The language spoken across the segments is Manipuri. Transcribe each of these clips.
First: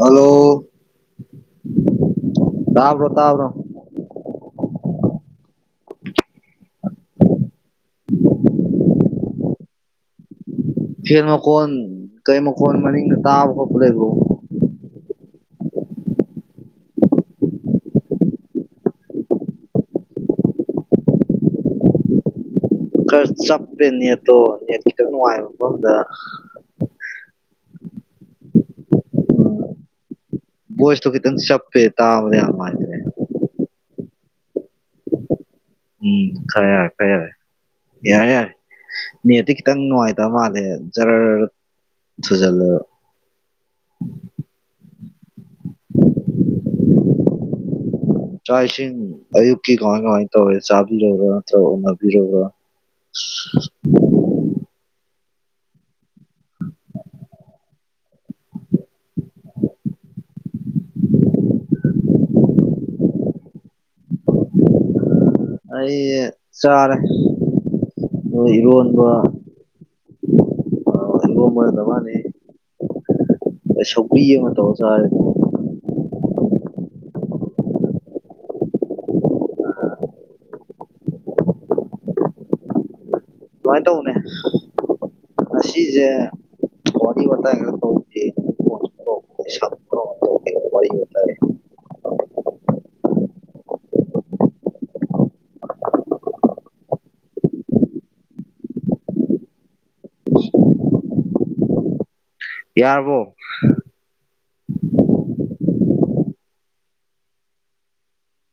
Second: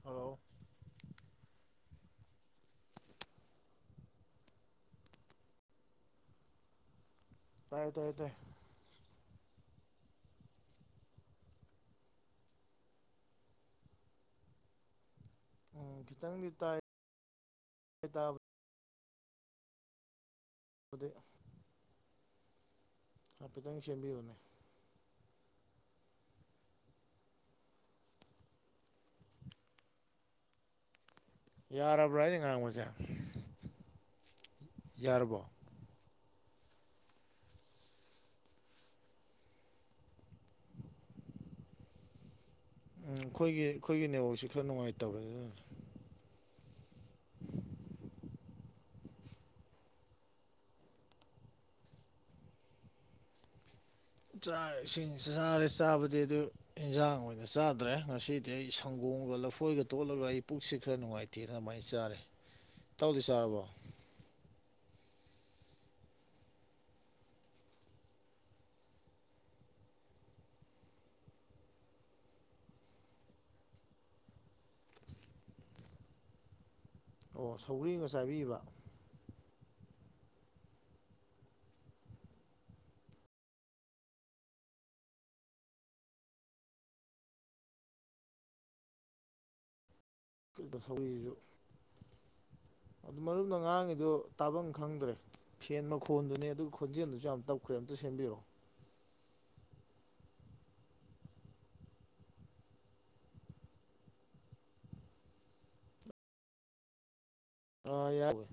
ꯍꯂꯣ ꯍꯜꯂꯣ ꯇꯥꯕ꯭ꯔꯣ ꯇꯥꯕ꯭ꯔꯣ ꯇꯥꯏ ꯇꯥꯏ ꯇꯥꯏ ꯐꯔ ꯃꯀꯣꯟ ꯀꯩ ꯃꯀꯣꯟ ꯃꯅꯤꯡꯒꯦ ꯇꯥꯕ ꯀꯄꯦꯒ ꯎꯝ ꯈꯤꯇꯪꯗꯤ ꯇꯥꯏ ꯑꯗ ꯈꯔ ꯁꯦꯝꯕꯤꯌꯨꯅꯦ ꯆꯞꯄꯦꯅꯦꯠꯇꯣ ꯈꯤꯇꯪ ꯅꯨꯡꯉꯥꯏꯕ ꯃꯐꯝꯗ ꯎꯝ ꯣꯁ ꯇꯀꯤ ꯇ ꯁꯞꯄꯦ ꯇ ꯌꯥꯔꯕ꯭ꯔꯥ ꯑꯩꯅ ꯃꯥꯦ ꯉꯥꯡꯕꯁꯦ ꯌꯥꯔꯕꯣ ꯎꯝ ꯈꯔꯔꯦ ꯈꯩꯔꯦ ꯌꯥꯔꯦ ꯌꯥꯔꯦ ꯅꯗꯤ ꯈꯤꯇꯪ ꯅꯨꯡꯉꯥꯏꯇꯕ ꯃꯥꯜꯂꯦꯔ ꯎꯝ ꯑꯩꯈꯣꯏꯒꯤ ꯑꯩꯈꯣꯏꯒꯤ ꯅꯦꯋꯣꯁꯤ ꯈꯔ ꯅꯨꯡꯉꯥꯏꯇꯕꯅꯤꯅ ꯂꯥꯛ ꯏꯁꯤꯡ ꯑꯌꯨꯛꯀꯤ ꯀꯃꯥꯏ ꯀꯃꯥꯏ ꯇꯧꯋ ꯆꯥꯕꯤꯨꯔ ꯅꯠꯇ꯭ꯔꯒ ꯎꯅꯕꯤꯔꯕ [unintelligible] ꯆꯥꯛ ꯏꯁꯤꯡ ꯆꯥꯔꯦ ꯆꯥꯕꯗꯤ ꯑꯗꯨ ꯏꯟꯖꯥꯡ ꯑꯣꯏꯅ ꯆꯥꯗ꯭ꯔꯦ ꯉꯁꯤꯗꯤ ꯑꯩ ꯁꯪꯒꯣ ꯀꯣꯡꯒ ꯂꯐꯣꯏꯒ ꯇꯣꯠꯂꯒ ꯑꯩ ꯄꯨꯛꯁ ꯈꯔ ꯅꯨꯡꯉꯥꯏꯇꯦꯅ ꯑꯗꯨꯃꯥꯏꯅ ꯆꯥꯔꯦ ꯇꯧꯗꯣꯏ ꯁꯥꯥꯔꯕꯣ ꯑꯩ ꯆꯥꯔꯦ꯫ ꯑꯣ ꯏꯔꯣꯟꯕ꯫ [inaudible] ꯁꯧꯒꯔꯤ ꯑꯃ ꯇꯧꯔ ꯆꯥꯔꯦ꯫ ꯑꯣ ꯁꯧꯒ꯭ꯔꯤꯒ ꯆꯥꯏꯕꯤꯕ꯫ ꯁꯨꯃꯥꯏꯅ ꯇꯧꯅꯦ ꯑꯁꯤꯁꯦ ꯋ [inaudible] [inaudible] ꯁꯧꯔꯤꯁꯤꯁꯨ꯫ ꯑꯗꯨ ꯃꯔꯨꯞꯅ ꯉꯥꯡꯉꯤꯗꯨ ꯇꯥꯐꯝ ꯈꯪꯗ꯭ꯔꯦ꯫ ꯐꯦꯟ ꯃꯈꯣꯟꯗꯨꯅꯦ ꯑꯗꯨ ꯈꯣꯟꯖꯦꯜꯗꯨꯁꯨ ꯌꯥꯝ ꯇꯞꯈ꯭ꯔꯦ ꯑꯝꯇ ꯁꯦꯝꯕꯤꯔꯣ꯫ ꯌꯥꯔꯔꯕꯣ꯫ ꯑꯥ ꯌꯥꯔꯦ꯫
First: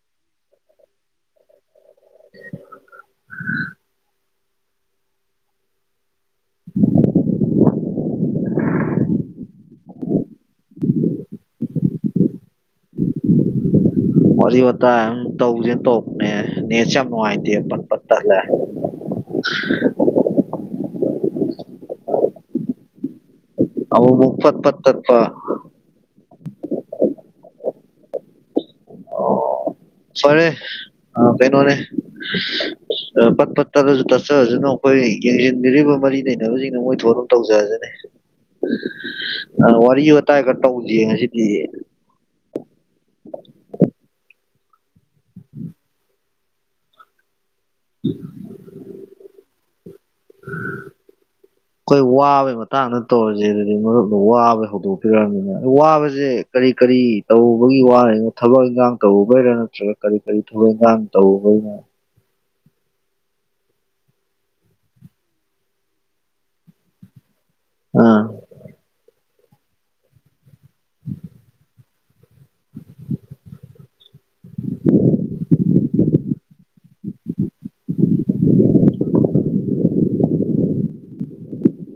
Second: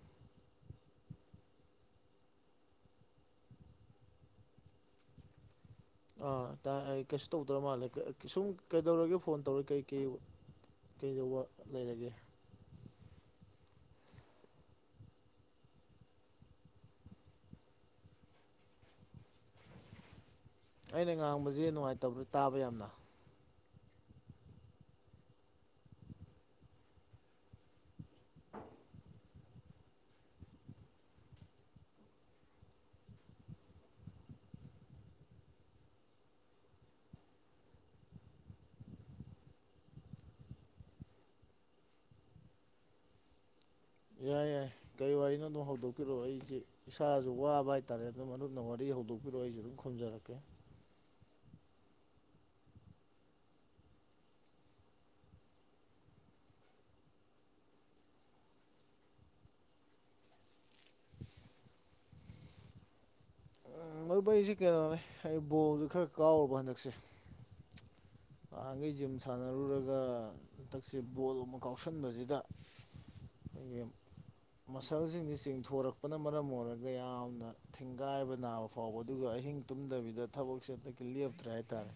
ꯑꯥ ꯇꯥ ꯑꯩ ꯀꯩꯁꯨ ꯇꯧꯗꯧ꯭ꯔ ꯃꯥꯜꯂꯦ ꯁꯨꯝ ꯀꯩꯗꯧꯔꯒꯦ ꯐꯣꯟ ꯇꯧꯔꯦ ꯀꯩ-ꯀꯩ ꯀꯩꯗꯧꯕ ꯂꯩꯔꯒꯦ꯫ ꯋꯥꯔꯤ ꯋꯥꯇꯥꯏ ꯑꯗꯨ ꯇꯧꯁꯦꯅ ꯇꯪꯔꯛꯅꯦ ꯅꯦꯠꯁꯦ ꯌꯥꯝ ꯅꯨꯡꯉꯥꯏꯇꯦ ꯄꯠ-ꯄꯠ ꯇꯠꯂꯦ꯫ [unintelligible] ꯑꯩꯅ ꯉꯥꯡꯕꯁꯦ ꯅꯨꯡꯉꯥꯏꯇꯕ꯭ꯔꫭ ꯇꯥꯕ ꯌꯥꯝꯅ꯫ ꯑꯃꯨꯛ ꯃꯨꯛ ꯄꯠ-ꯄꯠ ꯇꯠꯄ꯫ ꯐꯔꯦ ꯑ ꯀꯩꯅꯣꯅꯦ ꯑ ꯄꯠ-ꯄꯠ ꯇꯠꯂꯁꯨ ꯇꯠꯆꯔꯁꯅꯨ꯫ ꯑꯩꯈꯣꯏ ꯌꯦꯡꯁꯤꯟꯕꯤꯔꯤꯕ ꯃꯔꯤ ꯂꯩꯅꯕꯁꯤꯡꯅ ꯃꯣꯏ ꯊꫭꯛ ꯑꯗꯨꯝ ꯇꯧꯖꯔꯁꯅꯤ꯫ ꯑ ꯋꯥꯔꯤ ꯋꯥꯇꯥꯏꯒ ꯇꯧꯁꯤꯦ ꯉꯁꯤꯗꯤ꯫ ꯌꯥꯏ-ꯌꯥꯏ ꯀꯔꯤ ꯋꯥꯔꯤꯅꯣ ꯑꯗꯨꯝ ꯍꯧꯗꯣꯛꯄꯤꯔꯛꯑꯣ ꯑꯩꯁꯦ ꯏꯁꯥꯁꯨ ꯋꯥꯕ ꯍꯥꯏꯇꯥꯔꯦ ꯑꯗꯨꯝ ꯃꯔꯨꯞꯅ ꯋꯥꯔꯤ ꯍꯧꯗꯣꯛꯄꯤꯔꯛꯑꯣ ꯑꯩꯁꯨ ꯑꯗꯨꯝ ꯈꯨꯝꯖꯔꯛꯀꯦ꯫ [unintelligible] ꯑꯩꯈꯣꯏ ꯋꯥꯕꯩ ꯃꯇꯥꯡꯗ ꯇꯧꯔꯁꯦ ꯑꯗꯨꯗꯤ ꯃꯔꯨꯞꯅ ꯋꯥꯕꯩ ꯍꯧꯗꯣꯛꯄꯤꯔꯕꯅꯤꯅ ꯋꯥꯕꯁꯦ ꯀꯔꯤ ꯀꯥ ꯀꯔꯤ ꯇꯧꯕꯒꯤ ꯋꯥꯔꯤꯅꯣ ꯊꯕꯛ ꯏꯪꯈꯥꯡ ꯇꯧꯕꯩꯔꯥ ꯅꯠꯇ꯭ꯔꯒ ꯀꯔꯤ-ꯀꯔꯤ ꯊꯕꯛ ꯏꯪꯈꯥꯡ ꯇꯧꯕꯒꯤꯔꯥ꯫ [unintelligible] ꯃꯔꯨꯞ ꯑꯩꯁꯦ ꯀꯩꯅꯣꯅꯦ ꯑꯩ ꯕꯣꯜꯗꯨ ꯈꯔ ꯀꯥꯎꯔꯨꯕ ꯍꯟꯗꯛꯁꯦ꯫ ꯑꯥ ꯅꯍꯥꯟꯒꯩ ꯖꯤꯝ ꯁꯥꯟꯅꯔꯨꯔꯒ ꯍꯟꯗꯛꯁꯦ ꯕꯣꯜ ꯑꯃ ꯀꯥꯎꯁꯟꯕꯁꯤꯗ ꯑꯩꯈꯣꯏꯒꯤ ꯃꯁꯜꯁꯤꯡꯁꯤ ꯆꯤꯡꯊꯣꯔꯛꯄꯅ ꯃꯔꯝ ꯑꯣꯏꯔꯒ ꯌꯥꯝꯅ ꯊꯤꯡ ꯒꯥꯏꯕ ꯅꯥꯕ ꯐꯥꯎꯕ ꯑꯗꯨꯒ ꯑꯍꯤꯡ ꯇꯨꯝꯗꯕꯤꯗ ꯊꯕꯛꯁꯦ ꯑꯝꯇꯛꯀꯤ ꯂꯦꯞꯇ꯭ꯔꯦ ꯍꯥꯏꯇꯥꯔꯦ꯫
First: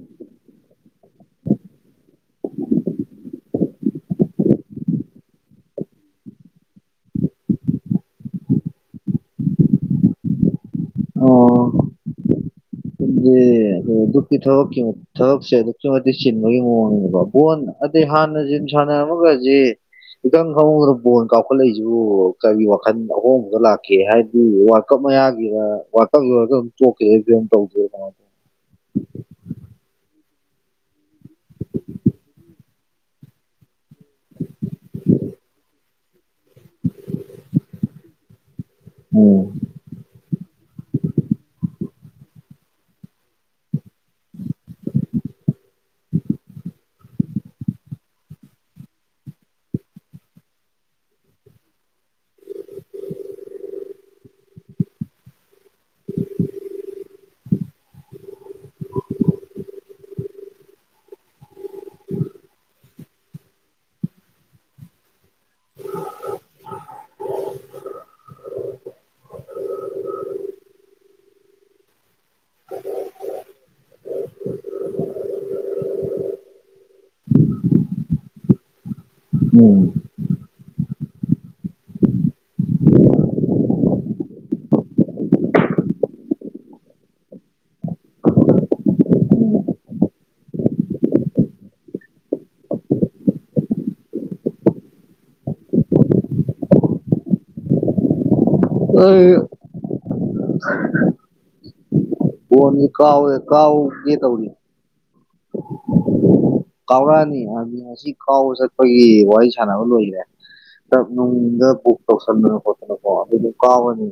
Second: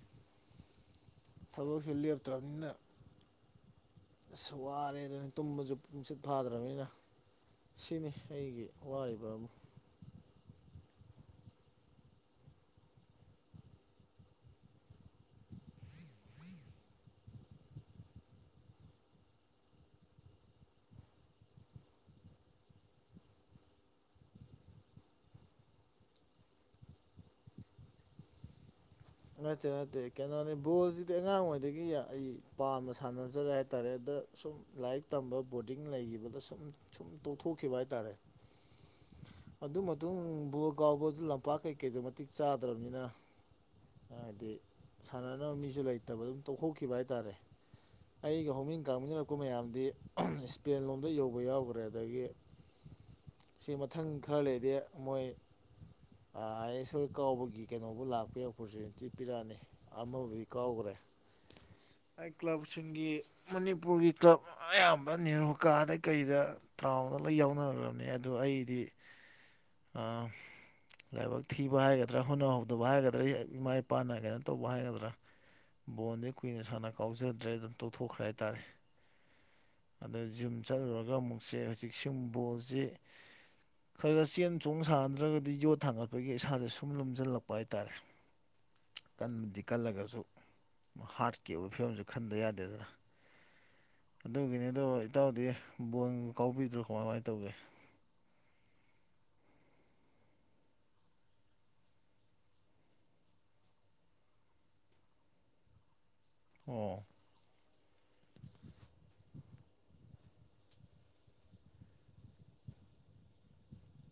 ꯊꯕꯛꯁꯦ ꯂꯦꯞꯇ꯭ꯔꯕꯅꯤꯅ ꯑꯁ ꯋꯥꯔꯦ ꯑꯗꯨꯅ ꯇꯨꯝꯕꯁꯨ ꯇꯨꯝꯁꯤꯠ ꯐꯥꯗ꯭ꯔꯕꯅꯤꯅ꯫ ꯁꯤꯅꯤ ꯑꯩꯒꯤ ꯋꯥꯔꯤꯕ ꯑꯃ꯫ ꯗꯨꯀꯤ ꯊꯕꯛꯀꯤ ꯊꯕꯛꯁꯦ ꯑꯗꯨꯛꯀꯤ ꯃꯇꯤꯛ ꯆꯤꯟꯕꯒꯤ ꯃꫭꯡꯅꯤꯅꯦꯀꫭ ꯕꫭꯟ ꯑꯗꯨ ꯗꯤ ꯍꯥꯟꯅ ꯖꯤꯝ ꯁꯥꯟꯅꯔꯝꯃꯒꯁꯤ ꯏꯇꯪ ꯈꯪꯍꯧ ꯕꯣꯜ ꯀꯥꯎꯈꯠꯂꯛꯏꯁꯤꯕꯨ ꯀꯔꯤ ꯋꯥꯈꯜ ꯑꯍꯣꯡꯕꯗ ꯂꯥꯛꯀꯦ ꯍꯥꯏꯕꯗꯤ ꯋꯥꯔꯜ ꯀꯞ ꯃꯌꯥꯒꯤꯔ ꯋꯥꯔꯜ ꯀꯞ ꯂꫭꯏꯔꯒ ꯑꯗꯨꯝ ꯇꯣꯛꯦ ꯇꯧꯃ ꯅꯠꯇꯦ-ꯅꯠꯇꯦ ꯀꯩꯅꯣꯅꯤ ꯕꯣꯜꯁꯤꯗꯤ ꯑꯉꯥꯡꯋꯩꯗꯒꯤ ꯑꯩ ꯄꯥꯝꯅ ꯁꯥꯟꯅꯖꯔꯦ ꯍꯥꯏꯇꯥꯔꯦ ꯑꯗ ꯁꯨꯝ ꯂꯥꯏꯔꯤꯛ ꯇꯝꯕ ꯕꯣꯔꯗꯤꯡ ꯂꯩꯒꯤꯕꯗ ꯁꯨꯝ ꯁꯨꯝ ꯇꯣꯛꯊꯣꯛꯈꯤꯕ ꯍꯥꯏꯇꯥꯥꯔꯦ꯫ ꯎꯝ ꯑꯗꯨ ꯃꯇꯨꯡ ꯕꯣꯔꯒꯥꯎꯕ ꯂꯝꯄꯥꯛ ꯀꯩꯀꯩꯗꯨ ꯃꯇꯤꯛ ꯆꯥꯗ꯭ꯔꯕꯅꯤꯅ ꯍꯥꯏꯗꯤ ꯁꯥꯟꯅꯅꯕ ꯃꯤꯁꯨ ꯂꯩꯇꯕ ꯑꯗꯨꯝ ꯇꯣꯛꯊꯣꯛꯈꯤꯕ ꯍꯥꯏꯇꯥꯔꯦ꯫ ꯑꯩꯒ ꯍꯧꯃꯤꯟ ꯀꯥꯃꯤꯟꯅꯔꯛꯄ ꯃꯌꯥꯝꯗꯤ ꯁ꯭ꯄꯦꯟ ꯂꯣꯝꯗ ꯌꯧꯕ ꯌꯥꯎꯒ꯭ꯔꯦ ꯑꯗꯒꯤ [unintelligible] ꯁꯤ ꯃꯊꯪ ꯈꯔ ꯂꯩꯗꯦ ꯃꯣꯏ ꯑ ꯑꯩ ꯁꯣꯏ ꯀꯥꯎꯕꯒꯤ ꯀꯩꯅꯣꯕꯨ ꯂꯥꯛꯄ ꯌ ꯑꯣꯄꯣꯔꯆꯨꯅꯤ ꯇꯤ ꯄꯤꯔꯥꯛꯑꯅꯤ ꯑꯃꯕꯨꯗꯤ ꯀꯥꯎꯒ꯭ꯔꯦ꯫ ꯑꯩ ꯀ꯭ꯂꯕꯁꯤꯡꯒꯤ ꯃꯅꯤꯄꯨꯔꯒꯤ ꯀ꯭ꯂꯕ ꯑꯌꯥꯝꯕ ꯅꯤꯔꯨꯀꯥꯗ ꯀꯩꯗ ꯔꯥꯎꯗ ꯂꫭꯏ ꯌꯥꯎꯅꯒ꯭ꯔꯕꯅꯦ ꯑꯗꯣ ꯑꯩꯗꯤ ꯍ ꯑꯥ ꯂꯥꯏꯕꯛ ꯊꯤꯕ ꯍꯥꯏꯒꯗ꯭ꯔꯥ ꯍꯣꯠꯅꯍꯧꯗꯕ ꯍꯥꯏꯒꯗ꯭ꯔꯥ ꯏꯃꯥ ꯏꯄꯥꯅ ꯀꯩꯅꯣ ꯇꯧꯕ ꯍꯥꯏꯒꯗ꯭ꯔꯥ ꯕꯣꯟꯗꯤꯦ ꯀꯨꯏꯅ ꯁꯥꯟꯅ ꯀꯥꯎꯖꯗ꯭ꯔꯦ ꯑꯗꯨꯝ ꯇꯧꯊꯣꯛꯈ꯭ꯔꯦ ꯍꯥꯏꯇꯥꯔꯦ ꯎꯝ ꯑꯗ ꯖꯤꯨꯝ ꯆꯠꯂꯨꯔꯒ ꯈ ꯑꯃꯨꯛꯁꯦ ꯍꯧꯖꯤꯛ ꯁꯨꯝꯕꯣꯜꯁꯦ ꯈꯔ ꯈꯔ ꯆꯦꯟ ꯆꯣꯡ ꯁꯥꯗ꯭ꯔꯒꯗꯤ ꯌꯣꯠ ꯊꯥꯡꯒꯠꯄꯒꯤ ꯏꯁꯥꯥꯁꯦ ꯁꯨꯝ ꯂꯨꯝꯝꯁꯤꯜꯂꯛꯄ ꯍꯥꯏꯇꯥꯔꯦ ꯀꯟꯕꯗꯤ ꯀꯜꯂꯒꯁꯨ ꯍꯥꯔꯠꯀꯤ ꯑꯣꯏꯕ ꯐꯤꯕꯝꯁ ꯈꯟꯗ ꯌꯥꯗꯦꯗꯅꯥ ꯑꯗꯨꯒꯤꯅꯤ ꯑꯗꯣ ꯏꯇꯥꯎꯗꯤ ꯕꯣꯟ ꯀꯥꯎꯕꯤꯗ꯭ꯔꯣ ꯀꯃꯥꯏꯃꯥꯏꯅ ꯇꯧꯒꯦ ꯑ ꯐ ꯀꯥꯎ ꯀꯥꯎ ꯌꯦꯦ ꯇꯧ ꯑꯣ ꯀꯥꯎꯔꯛꯑꯅꯤ ꯍꯥꯏ ꯉ ꯑꯁꯤ ꯀꯥꯎꯕ ꯆꯠꯄꯒꯤ ꯋꯥꯔꯤ ꯁꯥꯟꯅꯕ ꯂꯣꯏꯔꯦ ꯄꯨ ꯇꯧꯁꯟꯅ ꯄꯠꯇꯅ ꯑꯗꯨ ꯀꯥꯅꯤ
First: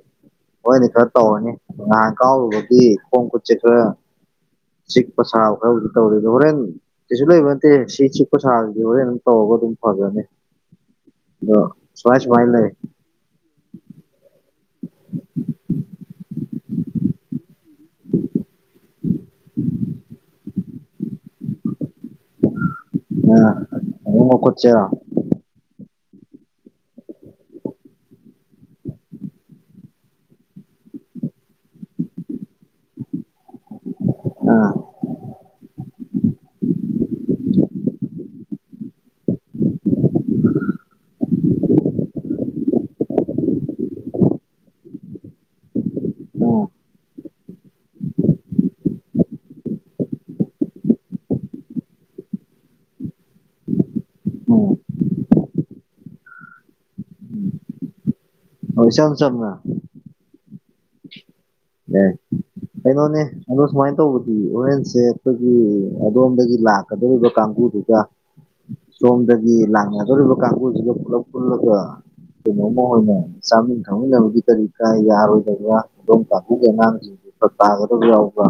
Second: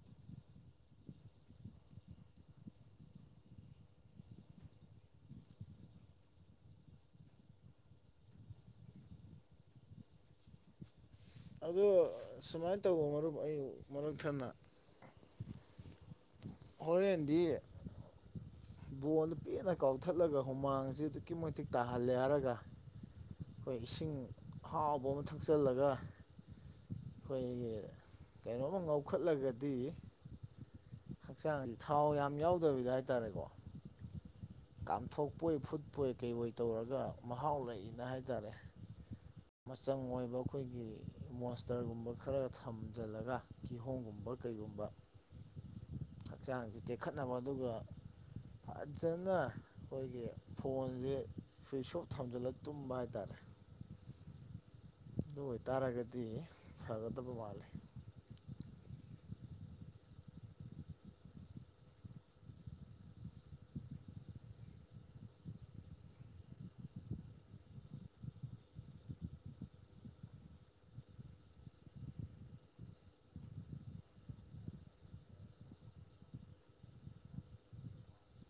ꯍꯣꯏꯗꯤ ꯈꯔ ꯇꯧꯔꯅꯤ ꯉꯍꯥꯟ ꯀꯥꯎꯔꯨꯕꯒꯤ ꯈꯣꯡ ꯈꯨꯠꯁꯦ ꯈꯔ ꯁꯤꯛꯄ ꯁꯔ ꯇꯧꯔꯤꯗ ꯍꯣꯔꯦꯟ ꯁꯤꯁꯨ ꯂꯩꯕ ꯅꯠꯇꯦ ꯁꯤ ꯆꯤꯛꯄ ꯁꯥꯗꯤ ꯍꯣꯔꯦꯟ ꯇꯧꯔꯒ ꯑꯗꯨꯝ ꯐꯖꯅꯤ [inaudible] ꯑ ꯁꯨꯃꯥꯏꯅ ꯇꯧꯕ ꯃꯔꯨꯞ ꯑꯩ ꯃꯔꯛ ꯊꯟꯅ ꯍꯔꯦꯟꯦꯟꯗꯤ ꯕꯣꯟꯗꯨ ꯄꯦꯟꯅ ꯀꯥꯎꯊꯠꯂꯒ ꯍꯨꯃꯥꯡꯁꯤꯦ ꯑꯗꯨꯛꯀꯤ ꯃꯇꯤꯛ ꯇꯥꯍꯜꯂꯦ ꯍꯥꯏꯔꯒ ꯑ ꯑꯩꯈꯣꯏ ꯏꯁꯤꯡ ꯑꯃꯨꯛ ꯃꯈꯨꯠꯁꯦ ꯑ ꯑꯍꯥꯎꯕ ꯑꯃ ꯊꯛꯆꯤꯜꯂꯒ ꯑꯩꯈꯣꯏꯒꯤ ꯀꯩꯅꯣꯝꯃ ꯉꯧꯈꯠꯂꯒꯗꯤ ꯍꯛꯆꯥꯡ ꯑꯁꯤ ꯊꯥꯎ ꯌꯥꯝ ꯌꯥꯎꯗꯕꯤꯗ ꯍꯥꯏꯇꯥꯔꯦꯀꯣ ꯀꯥꯝꯊꯣꯛꯄꯣꯏ ꯐꯨꯠꯄꯣꯏ ꯀꯩꯄꯣꯏ ꯇꯧꯔꯒ ꯃꯍꯥꯎ ꯂꯩꯏꯅ ꯍꯥꯏ ꯇꯔꯦ ꯃꯆꯪ ꯑꯣꯏꯕ ꯑꯩꯈꯣꯏꯒꯤ ꯃꯣꯁꯇꯔꯒꯨꯝꯕ ꯈꯔ ꯊꯝꯖꯤꯜꯂꯒ ꯀꯤꯍꯣꯝꯒꯨꯝꯕ ꯨꯝꯕ ꯀꯩꯒꯨꯝꯕ [unintelligible] ꯎꯝ ꯍꯛꯆꯥꯡꯁ ꯇꯦꯛꯈꯠꯅꯕ ꯑꯗꯨꯒ ꯐꯖꯅ ꯑꯩꯈꯣꯏꯒꯤ ꯐꯣꯟꯁꯦ ꯁ꯭ꯋꯤꯤꯁ ꯑꯣꯐ ꯊꯝꯖꯤꯜꯂꯒ ꯇꯨꯝꯕ ꯍꯥꯏꯇꯥꯔꯦ ꯑꯣ ꯑꯗꯨ ꯑꯣꯏꯇꯥꯔꯒꯗꯤ ꯐꯒꯗꯕ ꯃꯥꯂꯦ ꯍꯁꯝꯁꯝꯅ ꯎ ꯀꯩꯅꯣꯅꯦ ꯑꯗꯣ ꯁꯨꯃꯥꯏꯅ ꯇꯧꯕꯗꯤ ꯑꯣꯔꯦꯟꯁꯁꯦ ꯑꯩꯈꯣꯏꯒꯤ ꯑꯗꯣꯝꯗꯒꯤ ꯂꯥꯛꯀꯗꯧꯔꯤꯕ ꯀꯥꯡꯕꯨ ꯀꯥꯡꯗꯨꯒ ꯁꯣꯝꯗꯒꯤ ꯂꯥꯡꯒꯗꯧꯔꯤꯕ ꯀꯥꯡꯕꯨꯁꯤꯒ ꯄꯨꯂꯞ ꯄꯨꯜꯂꯒ ꯀꯩꯅꯣꯝꯃꯣꯏ ꯑꯣꯏꯅ ꯆꯥꯃꯤꯟ ꯊꯛꯃꯤꯟꯅꯕꯒꯤ ꯀꯔꯤ ꯀꯥ ꯌꯥꯔꯣꯏꯗꯕ꯭ꯔꯥ ꯈꯨꯗꯣꯝ ꯑꯗꯨꯒꯤ ꯑꯉꯥꯡꯁꯤꯡꯁ ꯇꯥꯒꯗꯕ ꯌꯥꯎꯕ꯭ꯔꯥ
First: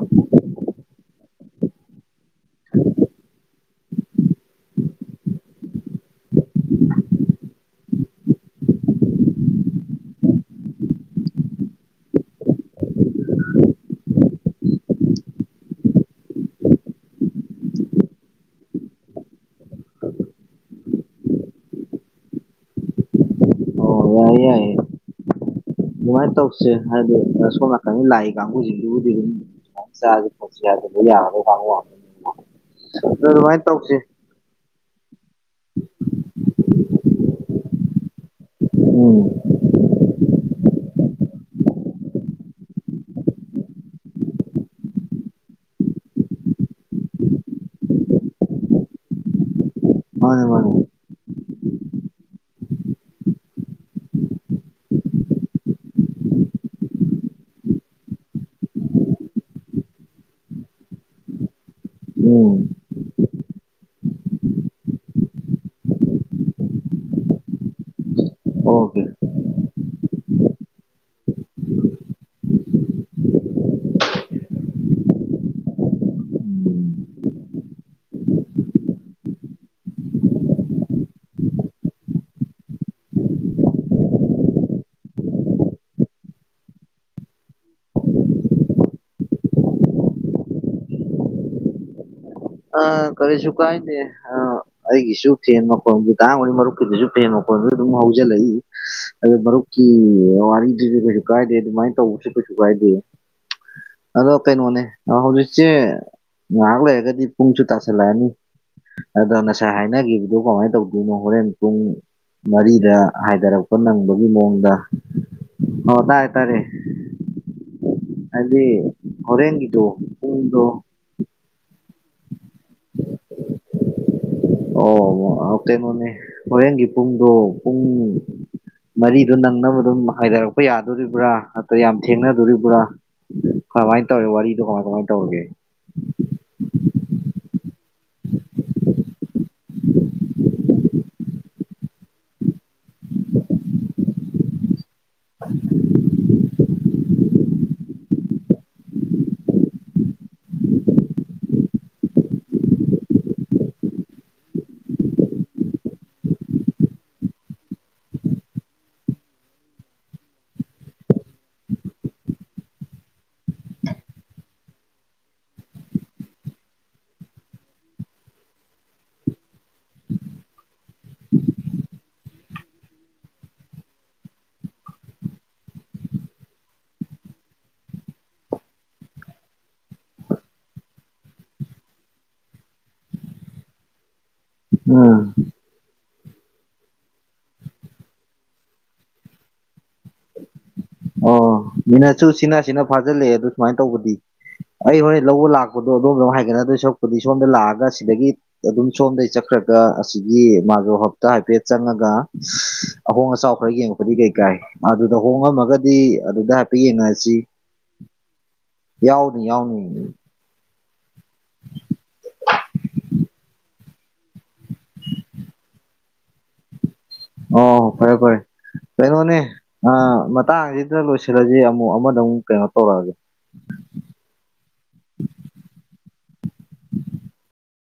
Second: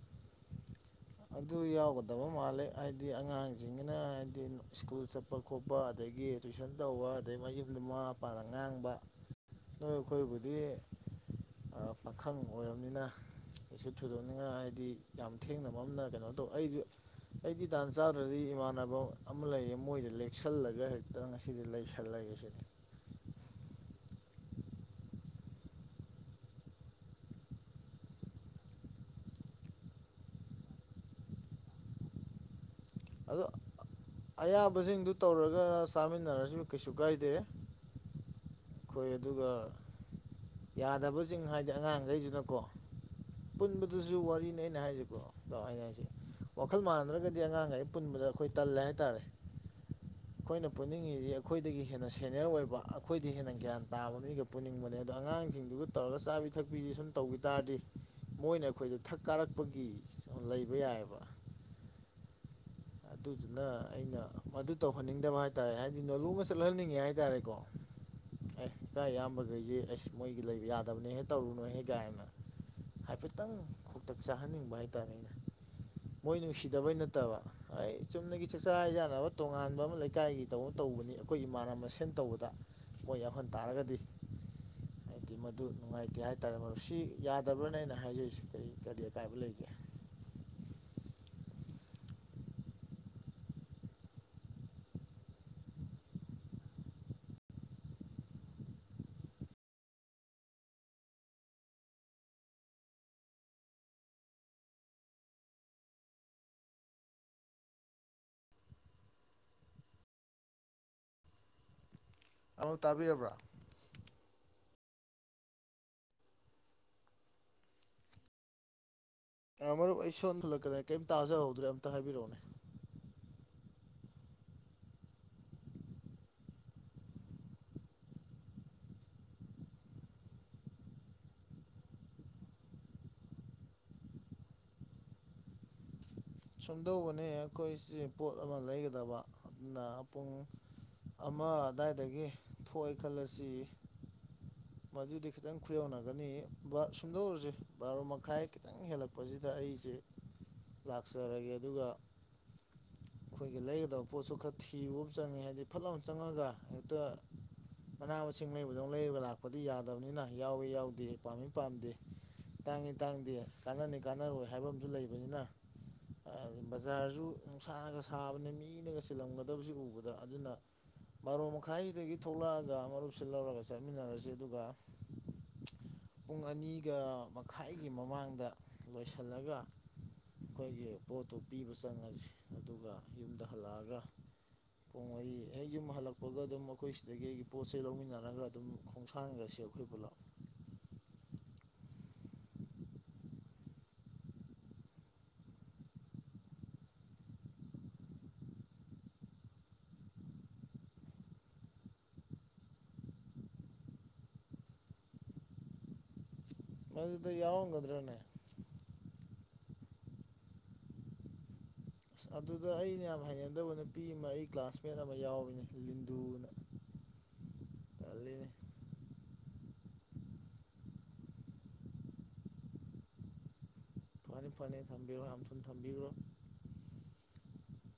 ꯑꯗꯨ ꯌꯥꯎꯒꯗꯕ ꯃꯥꯜꯂꯦ ꯍꯥꯏꯗꯤ ꯑꯉꯥꯡꯁꯤꯡꯅ ꯍꯥꯏꯗꯤ ꯁ꯭ꯀꯨꯜ ꯆꯠꯄ ꯈꯣꯠꯄ ꯑꯗꯒꯤ ꯇꯨꯏꯁꯟ ꯇꯧꯕ ꯑꯗꯩ ꯃꯌꯨꯝꯗ ꯃꯃꯥ ꯃꯄꯥꯅ ꯉꯥꯡꯕ ꯅꯣꯏ ꯑꯩꯈꯣꯏꯒꯗꯤ ꯄꯥꯈꯪ ꯑꯣꯏꯔꯕꯅꯤꯅ ꯀꯩꯁꯨ ꯊꯣꯏꯗꯣꯛꯅꯤꯡꯉꯥꯏ ꯍꯥꯏꯗꯤ ꯌꯥꯝ ꯊꯦꯡꯅ ꯃꯝꯅ ꯀꯩꯅꯣ ꯇꯧ ꯑꯩꯁꯨ ꯑꯩꯗꯤ ꯇꯥꯟ ꯆꯥꯗ꯭ꯔꯗꯤ ꯏꯃꯥꯟꯅꯕ ꯑꯃ ꯂꯩꯌꯦ ꯃꯣꯏꯁꯦ ꯂꯦꯛꯁꯜꯂꯒ ꯍꯦꯛ ꯑ ꯉꯁꯤꯗꯤ ꯂꯩꯁꯜꯂꯒꯦꯁꯤꯗꯤ ꯑꯣ ꯌꯥꯏꯌꯦ ꯌꯥꯏꯌꯦ ꯑꯗꯨꯃꯥꯏꯅ ꯇꯧꯁꯦ ꯍꯥꯏꯗꯤ ꯁꯣꯝ ꯅꯥꯀꯟꯅꯤ ꯂꯥꯛꯏ ꯀꯥꯡꯕꯨꯁꯤꯡꯁꯤꯕꯨꯗꯤ ꯑꯗꯨꯝ ꯁ ꯑ ꯑꯗꯨ ꯑꯗꯣ ꯃꯥꯏ ꯇꯧꯣꯛꯁꯤ ꯑꯌꯥꯕꯁꯤꯡꯗꯨ ꯇꯧꯔꯒ ꯆꯥꯃꯤꯟꯅꯔꯁꯨ ꯀꯩꯁꯨ ꯀꯥꯏꯗꯦ ꯑꯩꯣꯏ ꯎꯝ ꯑꯗꯨꯒ ꯌꯥꯗꯕꯁꯤꯡ ꯍꯥꯏꯗꯤ ꯑꯉꯥꯡꯈꯩꯁꯤꯅꯀꯣ ꯄꯨꯟꯕꯗꯨꯁꯨ ꯋꯥꯔꯤꯅꯦ ꯑꯩꯅ ꯍꯥꯏꯁꯤꯀꯣ ꯇ ꯍꯥꯏꯁꯦ ꯋꯥꯈꯜ ꯃꯥꯟꯗ꯭ꯔꯒꯗꯤ ꯑꯉꯥꯡꯈꯩ ꯄꯨꯟꯕꯗ ꯑꯩꯈꯣꯏ ꯇꯜꯂꯦ ꯍꯥꯏꯇꯥꯔꯦ ꯃꯥꯅꯦ ꯑꯩꯈꯣꯏꯅ ꯃꯥꯅꯦ ꯄꯨꯅꯤꯡꯉꯤꯁꯤ ꯑꯩꯈꯣꯏꯗꯒꯤ ꯍꯦꯟꯅ ꯁꯦꯅꯤꯌꯔ ꯑꯣꯏꯕ ꯑꯩꯈꯣꯏ ꯗꯤ ꯍꯦꯟꯅ ꯒ꯭ꯌꯥꯟ ꯇꯥꯕ ꯃꯤꯒ ꯄꯨꯅꯤꯡꯕꯅꯦ ꯑꯗꯣ ꯑꯉꯥꯡꯁꯤꯡꯗꯨꯒ ꯇꯧꯔꯒ ꯆꯥꯕꯤ ꯊꯛꯄꯤꯁꯦ ꯁꯨꯝ ꯇꯧꯈꯤ ꯇꯥꯔꯗꯤ ꯃꯣꯏꯅ ꯑꯩꯈꯣꯏꯗ ꯊꯛ ꯀꯥꯔꯛꯄꯒꯤ ꯂꯩꯕ ꯌꯥꯏꯑꯕ ꯑꯣ ꯑꯗꯨꯗꯨꯅ ꯑꯩꯅ ꯃꯗꯨ ꯇꯧꯍꯟꯅꯤꯡꯗꯕ ꯍꯥꯏ ꯇꯔꯦ ꯍꯥꯏꯗꯤ ꯅꯣꯂꯨꯃ ꯆꯠꯍꯟꯅꯤꯡꯉꯦ ꯍꯥꯏ ꯇꯔꯦꯀꯣ ꯑꯦ ꯑꯣꯀꯦ ꯏꯥꯏ ꯏꯌꯥꯝꯕꯈꯩꯁꯦ ꯑꯁ ꯃꯣꯏꯒꯤ ꯂꯩꯕ ꯌꯥꯗꯕꯅꯦ ꯍꯦꯛ ꯇꯧꯔꯨꯅꯨꯍꯦꯛ ꯀꯥꯏꯅ ꯍꯥꯏꯐꯦꯠꯇꯪ ꯈꯨꯇꯛ ꯆꯥꯍꯟꯅꯤꯡꯕ ꯍꯥꯏꯇꯥꯥꯔꯦ ꯑꯩꯅ ꯃꯣꯏ ꯅꯨꯡꯁꯤꯗꯕꯩ ꯎꯝ ꯅꯠꯇꯕ ꯑꯩ ꯆꯨꯝꯅꯒꯤ ꯆꯥꯛꯆꯥ ꯍꯖꯥꯟꯅꯕ ꯇꯣꯉꯥꯟꯕ ꯑꯃ ꯂꯩꯀꯥꯏꯒꯤ ꯇꯧꯕ ꯇꯧꯕꯅꯤ ꯑꯩꯈꯣꯏꯒꯤ ꯃꯅꯕ ꯃꯁꯦꯟ ꯇꯧꯕꯗ ꯃꯣꯏ ꯌꯥꯎꯍꯟ ꯇꯥꯔꯒꯗꯤ ꯍꯥꯏꯗꯤ [unintelligible] ꯃꯗꯨ ꯅꯨꯡꯉꯥꯏꯇꯦ ꯍꯥꯏꯇꯥꯔꯦ ꯃꯔ ꯁꯤ ꯌꯥꯗꯕ꯭ꯔꯅ ꯑꯩꯅ ꯍꯥꯏꯖꯔꯤꯁꯦ ꯀꯩ ꯀꯔꯤ ꯑꯀꯥꯏꯕ ꯂꯩꯒꯦ [unintelligible] ꯑ ꯀꯔꯤꯁꯨ ꯀꯥꯏꯗꯦ ꯑ ꯑꯩꯒꯤꯁꯨ ꯐꯦꯟ ꯃꯈꯣ ꯇꯥꯡ ꯃꯔꯨꯞꯀꯤꯗꯁꯨ ꯐꯦꯟ ꯃꯈꯣ ꯑꯗꯨ ꯍꯧꯜꯂꯛꯏ ꯑ ꯃꯔꯨꯞꯀꯤ ꯋꯥꯔꯤꯗꯨꯁꯨ ꯀꯩꯁꯨ ꯀꯥꯏꯗꯦ ꯑꯗꯨꯃꯥꯏꯅ ꯇꯧꯕꯁꯨ ꯀꯩ ꯀꯥꯏꯗꯦ ꯑꯗꯣ ꯀꯩꯅꯣꯅꯦ ꯍꯧꯖꯤꯛꯁꯦ ꯉꯥꯏꯍꯥꯛ ꯂꯩꯔꯒꯗꯤ ꯄꯨꯡꯁꯨ ꯇꯥꯁꯜꯂꯛꯑꯅꯤ ꯑꯗꯣ ꯉꯁꯥꯏ ꯍꯥꯏꯅꯈꯤꯕꯗꯣ ꯀꯃꯥꯏꯅ ꯇꯧꯗꯣꯏꯅꯣ ꯍꯣꯔꯦꯟ ꯄꯨꯡ ꯑꯃꯨꯛ ꯃꯔꯤꯗ ꯇꯥꯕꯤꯔꯕ꯭ꯔꯥ ꯍꯥꯏꯊꯔꯛꯄ ꯅꯪꯕ ꯑꯗꯨ ꯃꯑꯣꯡꯗ ꯑꯣ ꯇꯥꯔꯦ ꯇꯥꯔꯦ ꯍꯥꯏꯗꯤ ꯑꯩ ꯍꯣꯔꯦꯟꯒꯤꯗꯣ ꯃꯔꯨꯞ ꯑꯩ ꯏꯁꯣꯟꯗ ꯄꯨꯡꯗꯣ ꯊꯂꯛꯀ꯭ꯔꯦ ꯀꯔꯤꯝꯇ ꯇꯖꯍꯗ꯭ꯔꯦ ꯑꯃꯝꯇ ꯍꯥꯏꯕꯤꯔꯛꯎ [inaudible] ꯑꯣ ꯀꯩꯅꯣꯅꯦ ꯍꯣꯔꯦꯟꯒꯤ ꯄꯨꯡꯗꯣ ꯄꯨꯡ ꯃꯔꯤꯗꯨ ꯅꯪꯅꯕ ꯑꯗꯨꯝ ꯍꯥꯏꯊꯔꯛꯄ ꯌꯥꯗꯣꯔꯤꯕ꯭ꯔꯥ ꯅꯠꯇ꯭ꯔ ꯌꯥꯝ ꯊꯦꯡꯅꯗꯣꯔꯤꯕ꯭ꯔꯥ ꯀꯃꯥꯏꯅ ꯇꯧꯔꯤ ꯋꯥꯔꯤꯗꯣ ꯀꯃꯥꯏ ꯀꯃꯥꯏ ꯇꯧꯔꯒꯦ ꯁꯨꯝꯗꯧꯕꯅꯤ ꯑꯩꯈꯣꯏꯁꯦ ꯄꯣꯠ ꯑꯃ ꯂꯩꯒꯗꯕ ꯑꯗꯨꯅ ꯄꯨꯡ ꯑꯃ ꯑꯗꯨꯗꯥꯋꯥꯏꯗꯒꯤ ꯊꯣꯛꯑꯦ ꯈꯜꯂꯁꯤ ꯃꯗꯨꯨꯗꯤ ꯈꯤꯇꯪ ꯈꯨꯌꯧꯅꯒꯅꯤ ꯁꯨꯝꯗꯧꯎꯔꯁꯦ ꯕꯥꯔꯣ ꯃꯈꯥꯏ ꯈꯤꯇꯪ ꯍꯦꯜꯂꯛꯄꯁꯤꯗ ꯑꯩꯁꯦ ꯂ ꯇꯥꯛꯆꯔꯒꯦ ꯑꯗꯨꯒ ꯑꯩꯈꯣꯏꯒꯤ ꯂꯩꯒꯗꯕ ꯄꯣꯠꯁꯨ ꯈꯔ ꯊꯤꯕ ꯑꯃ ꯆꯪꯉꯦ ꯍꯥꯏꯕꯗꯤ ꯐꯠ ꯑꯃ ꯆꯪꯉꯒ ꯍꯦꯛꯇ ꯃꯅꯥ ꯃꯁꯤꯡ ꯂꯩꯕꯗꯧꯅ ꯂꯩꯔꯒ ꯂꯥꯛꯄꯗꯤ ꯌꯥꯗꯕꯅꯤꯅ ꯌꯥꯎꯋ ꯌꯥꯎꯗꯦ ꯄꯥꯝꯃꯤ ꯄꯥꯝꯗꯦ ꯇꯥꯡꯏ ꯇꯥꯡꯗꯦ ꯀꯥꯟꯅꯅꯤ ꯀꯥꯟꯅꯔꯣꯏ ꯍꯥꯏꯕ ꯑꯃꯁꯝꯨ ꯂꯩꯕꯅꯤꯅ [inaudible] ꯕꯖꯥꯔꯁꯨ ꯅꯨꯡꯁꯥꯅꯒ ꯁꯥꯕꯅ ꯃꯤꯅꯒ ꯆꯜꯂꯝꯒꯗꯕꯕꯁꯤ ꯎꯕꯗ ꯑꯗꯨꯅ ꯕꯥꯔꯣ ꯃꯈꯥꯏꯗꯒꯤ ꯊꯣꯛꯂꯛꯑꯒ ꯃꯔꯨꯞꯁꯤ ꯂꯧꯔꯒ ꯆꯠꯃꯤꯟꯅꯔꯁꯤ ꯑꯗꯨꯒ ꯄꯨꯡ ꯑꯅꯤꯒ ꯃꯈꯥꯏꯒꯤ ꯃꯃꯥꯡꯗ ꯂꯣꯏꯁꯤꯜꯂꯒ ꯑꯩꯈꯣꯏꯒꯤ ꯄꯣꯠꯇꯨ ꯄꯤꯕ ꯆꯪꯉꯁꯤ ꯑꯗꯨꯒ ꯌꯨꯝꯗ ꯍꯜꯂꯛꯑꯒ [unintelligible] ꯎꯝ ꯑꯩ ꯌꯨꯝꯂ ꯊꯣꯛꯄꯒ ꯑꯗꯨꯝ ꯑꯩꯈꯣꯏ ꯁꯤꯗꯒꯤ ꯑꯩꯒꯤ ꯄꯣꯠꯁꯦ ꯂꯧꯃꯤꯟꯅꯔꯒ ꯑꯗꯨꯝ ꯈꯣꯡꯁꯥꯟꯈꯔꯁꯤ ꯑꯩꯈꯣꯏ ꯄꯨꯂꯞ ꯑꯣ ꯃꯤꯅꯁꯨ ꯁꯤꯅ ꯁꯤꯅ ꯐꯥꯖꯤꯜꯂꯛꯑꯦ ꯑꯗꯨ ꯁꯨꯃꯥꯏꯅ ꯇꯧꯕꯗꯤ ꯑꯩ ꯍꯣꯔ ꯂꯧꯕ ꯂꯥꯛꯄꯗꯣ ꯑꯗꯣꯝꯗ ꯍꯥꯏꯒꯠꯅꯗꯣꯏ ꯁꯛꯄꯗꯤ ꯁꯣꯝꯗ ꯂꯥꯛꯑꯒ ꯁꯤꯗꯒꯤ ꯑꯗꯨꯝ ꯁꯣꯝꯗꯒꯤ ꯆꯠꯈ꯭ꯔꯦ ꯒ ꯑꯁꯤꯒꯤ ꯃꯥꯒꯤ ꯍꯞꯇꯥ ꯍꯥꯏꯐꯦꯠ ꯆꯪꯉꯒ ꯑꯍꯣꯡ ꯑꯆꯥꯎ ꯈꯔ ꯌꯦꯡꯉꯛꯄꯗꯤ ꯀꯩꯀꯥꯏ ꯑꯗꯨꯗ ꯍꯣꯡꯉꯝꯃꯒꯗꯤ ꯑꯗꯨꯗ ꯍꯥꯏꯐꯦꯠ ꯃꯗꯨꯗ ꯌꯦꯡꯅꯔꯁꯤ ꯌꯥꯎꯒꯗ꯭ꯔꯅꯦ ꯌꯥꯎꯅꯤ ꯌꯥꯎꯅꯤ [inaudible] ꯑꯁ ꯑꯗꯨꯗ ꯑꯩꯅ ꯌꯥꯝ ꯍꯩꯅꯗꯕ ꯅꯨꯄꯤ ꯑꯃ ꯑꯩ ꯀ꯭ꯂꯥꯁꯃꯦꯠ ꯑꯃ ꯌꯥꯎꯕꯅꯦ ꯂꯤꯟꯗꯨꯅ ꯑꯣ ꯐꯔꯦ ꯐꯔ ꯇꯜꯂꯤꯅꯦ ꯀꯩꯅꯣꯅꯦ ꯑ ꯃꯇꯥꯡꯁꯤꯗ ꯂꯣꯏꯁꯤꯜꯂꯁꯤ ꯑꯃꯨꯛ ꯑꯃꯗ ꯑꯃꯨꯛ ꯀꯩꯅꯣ ꯇꯧꯔꯛꯑꯒꯦ ꯐꯅꯤ ꯐꯅꯤ ꯊꯝꯕꯤꯔꯣ ꯌꯥꯝ ꯊꯨꯅ ꯊꯝꯕꯤꯈ꯭ꯔꯣ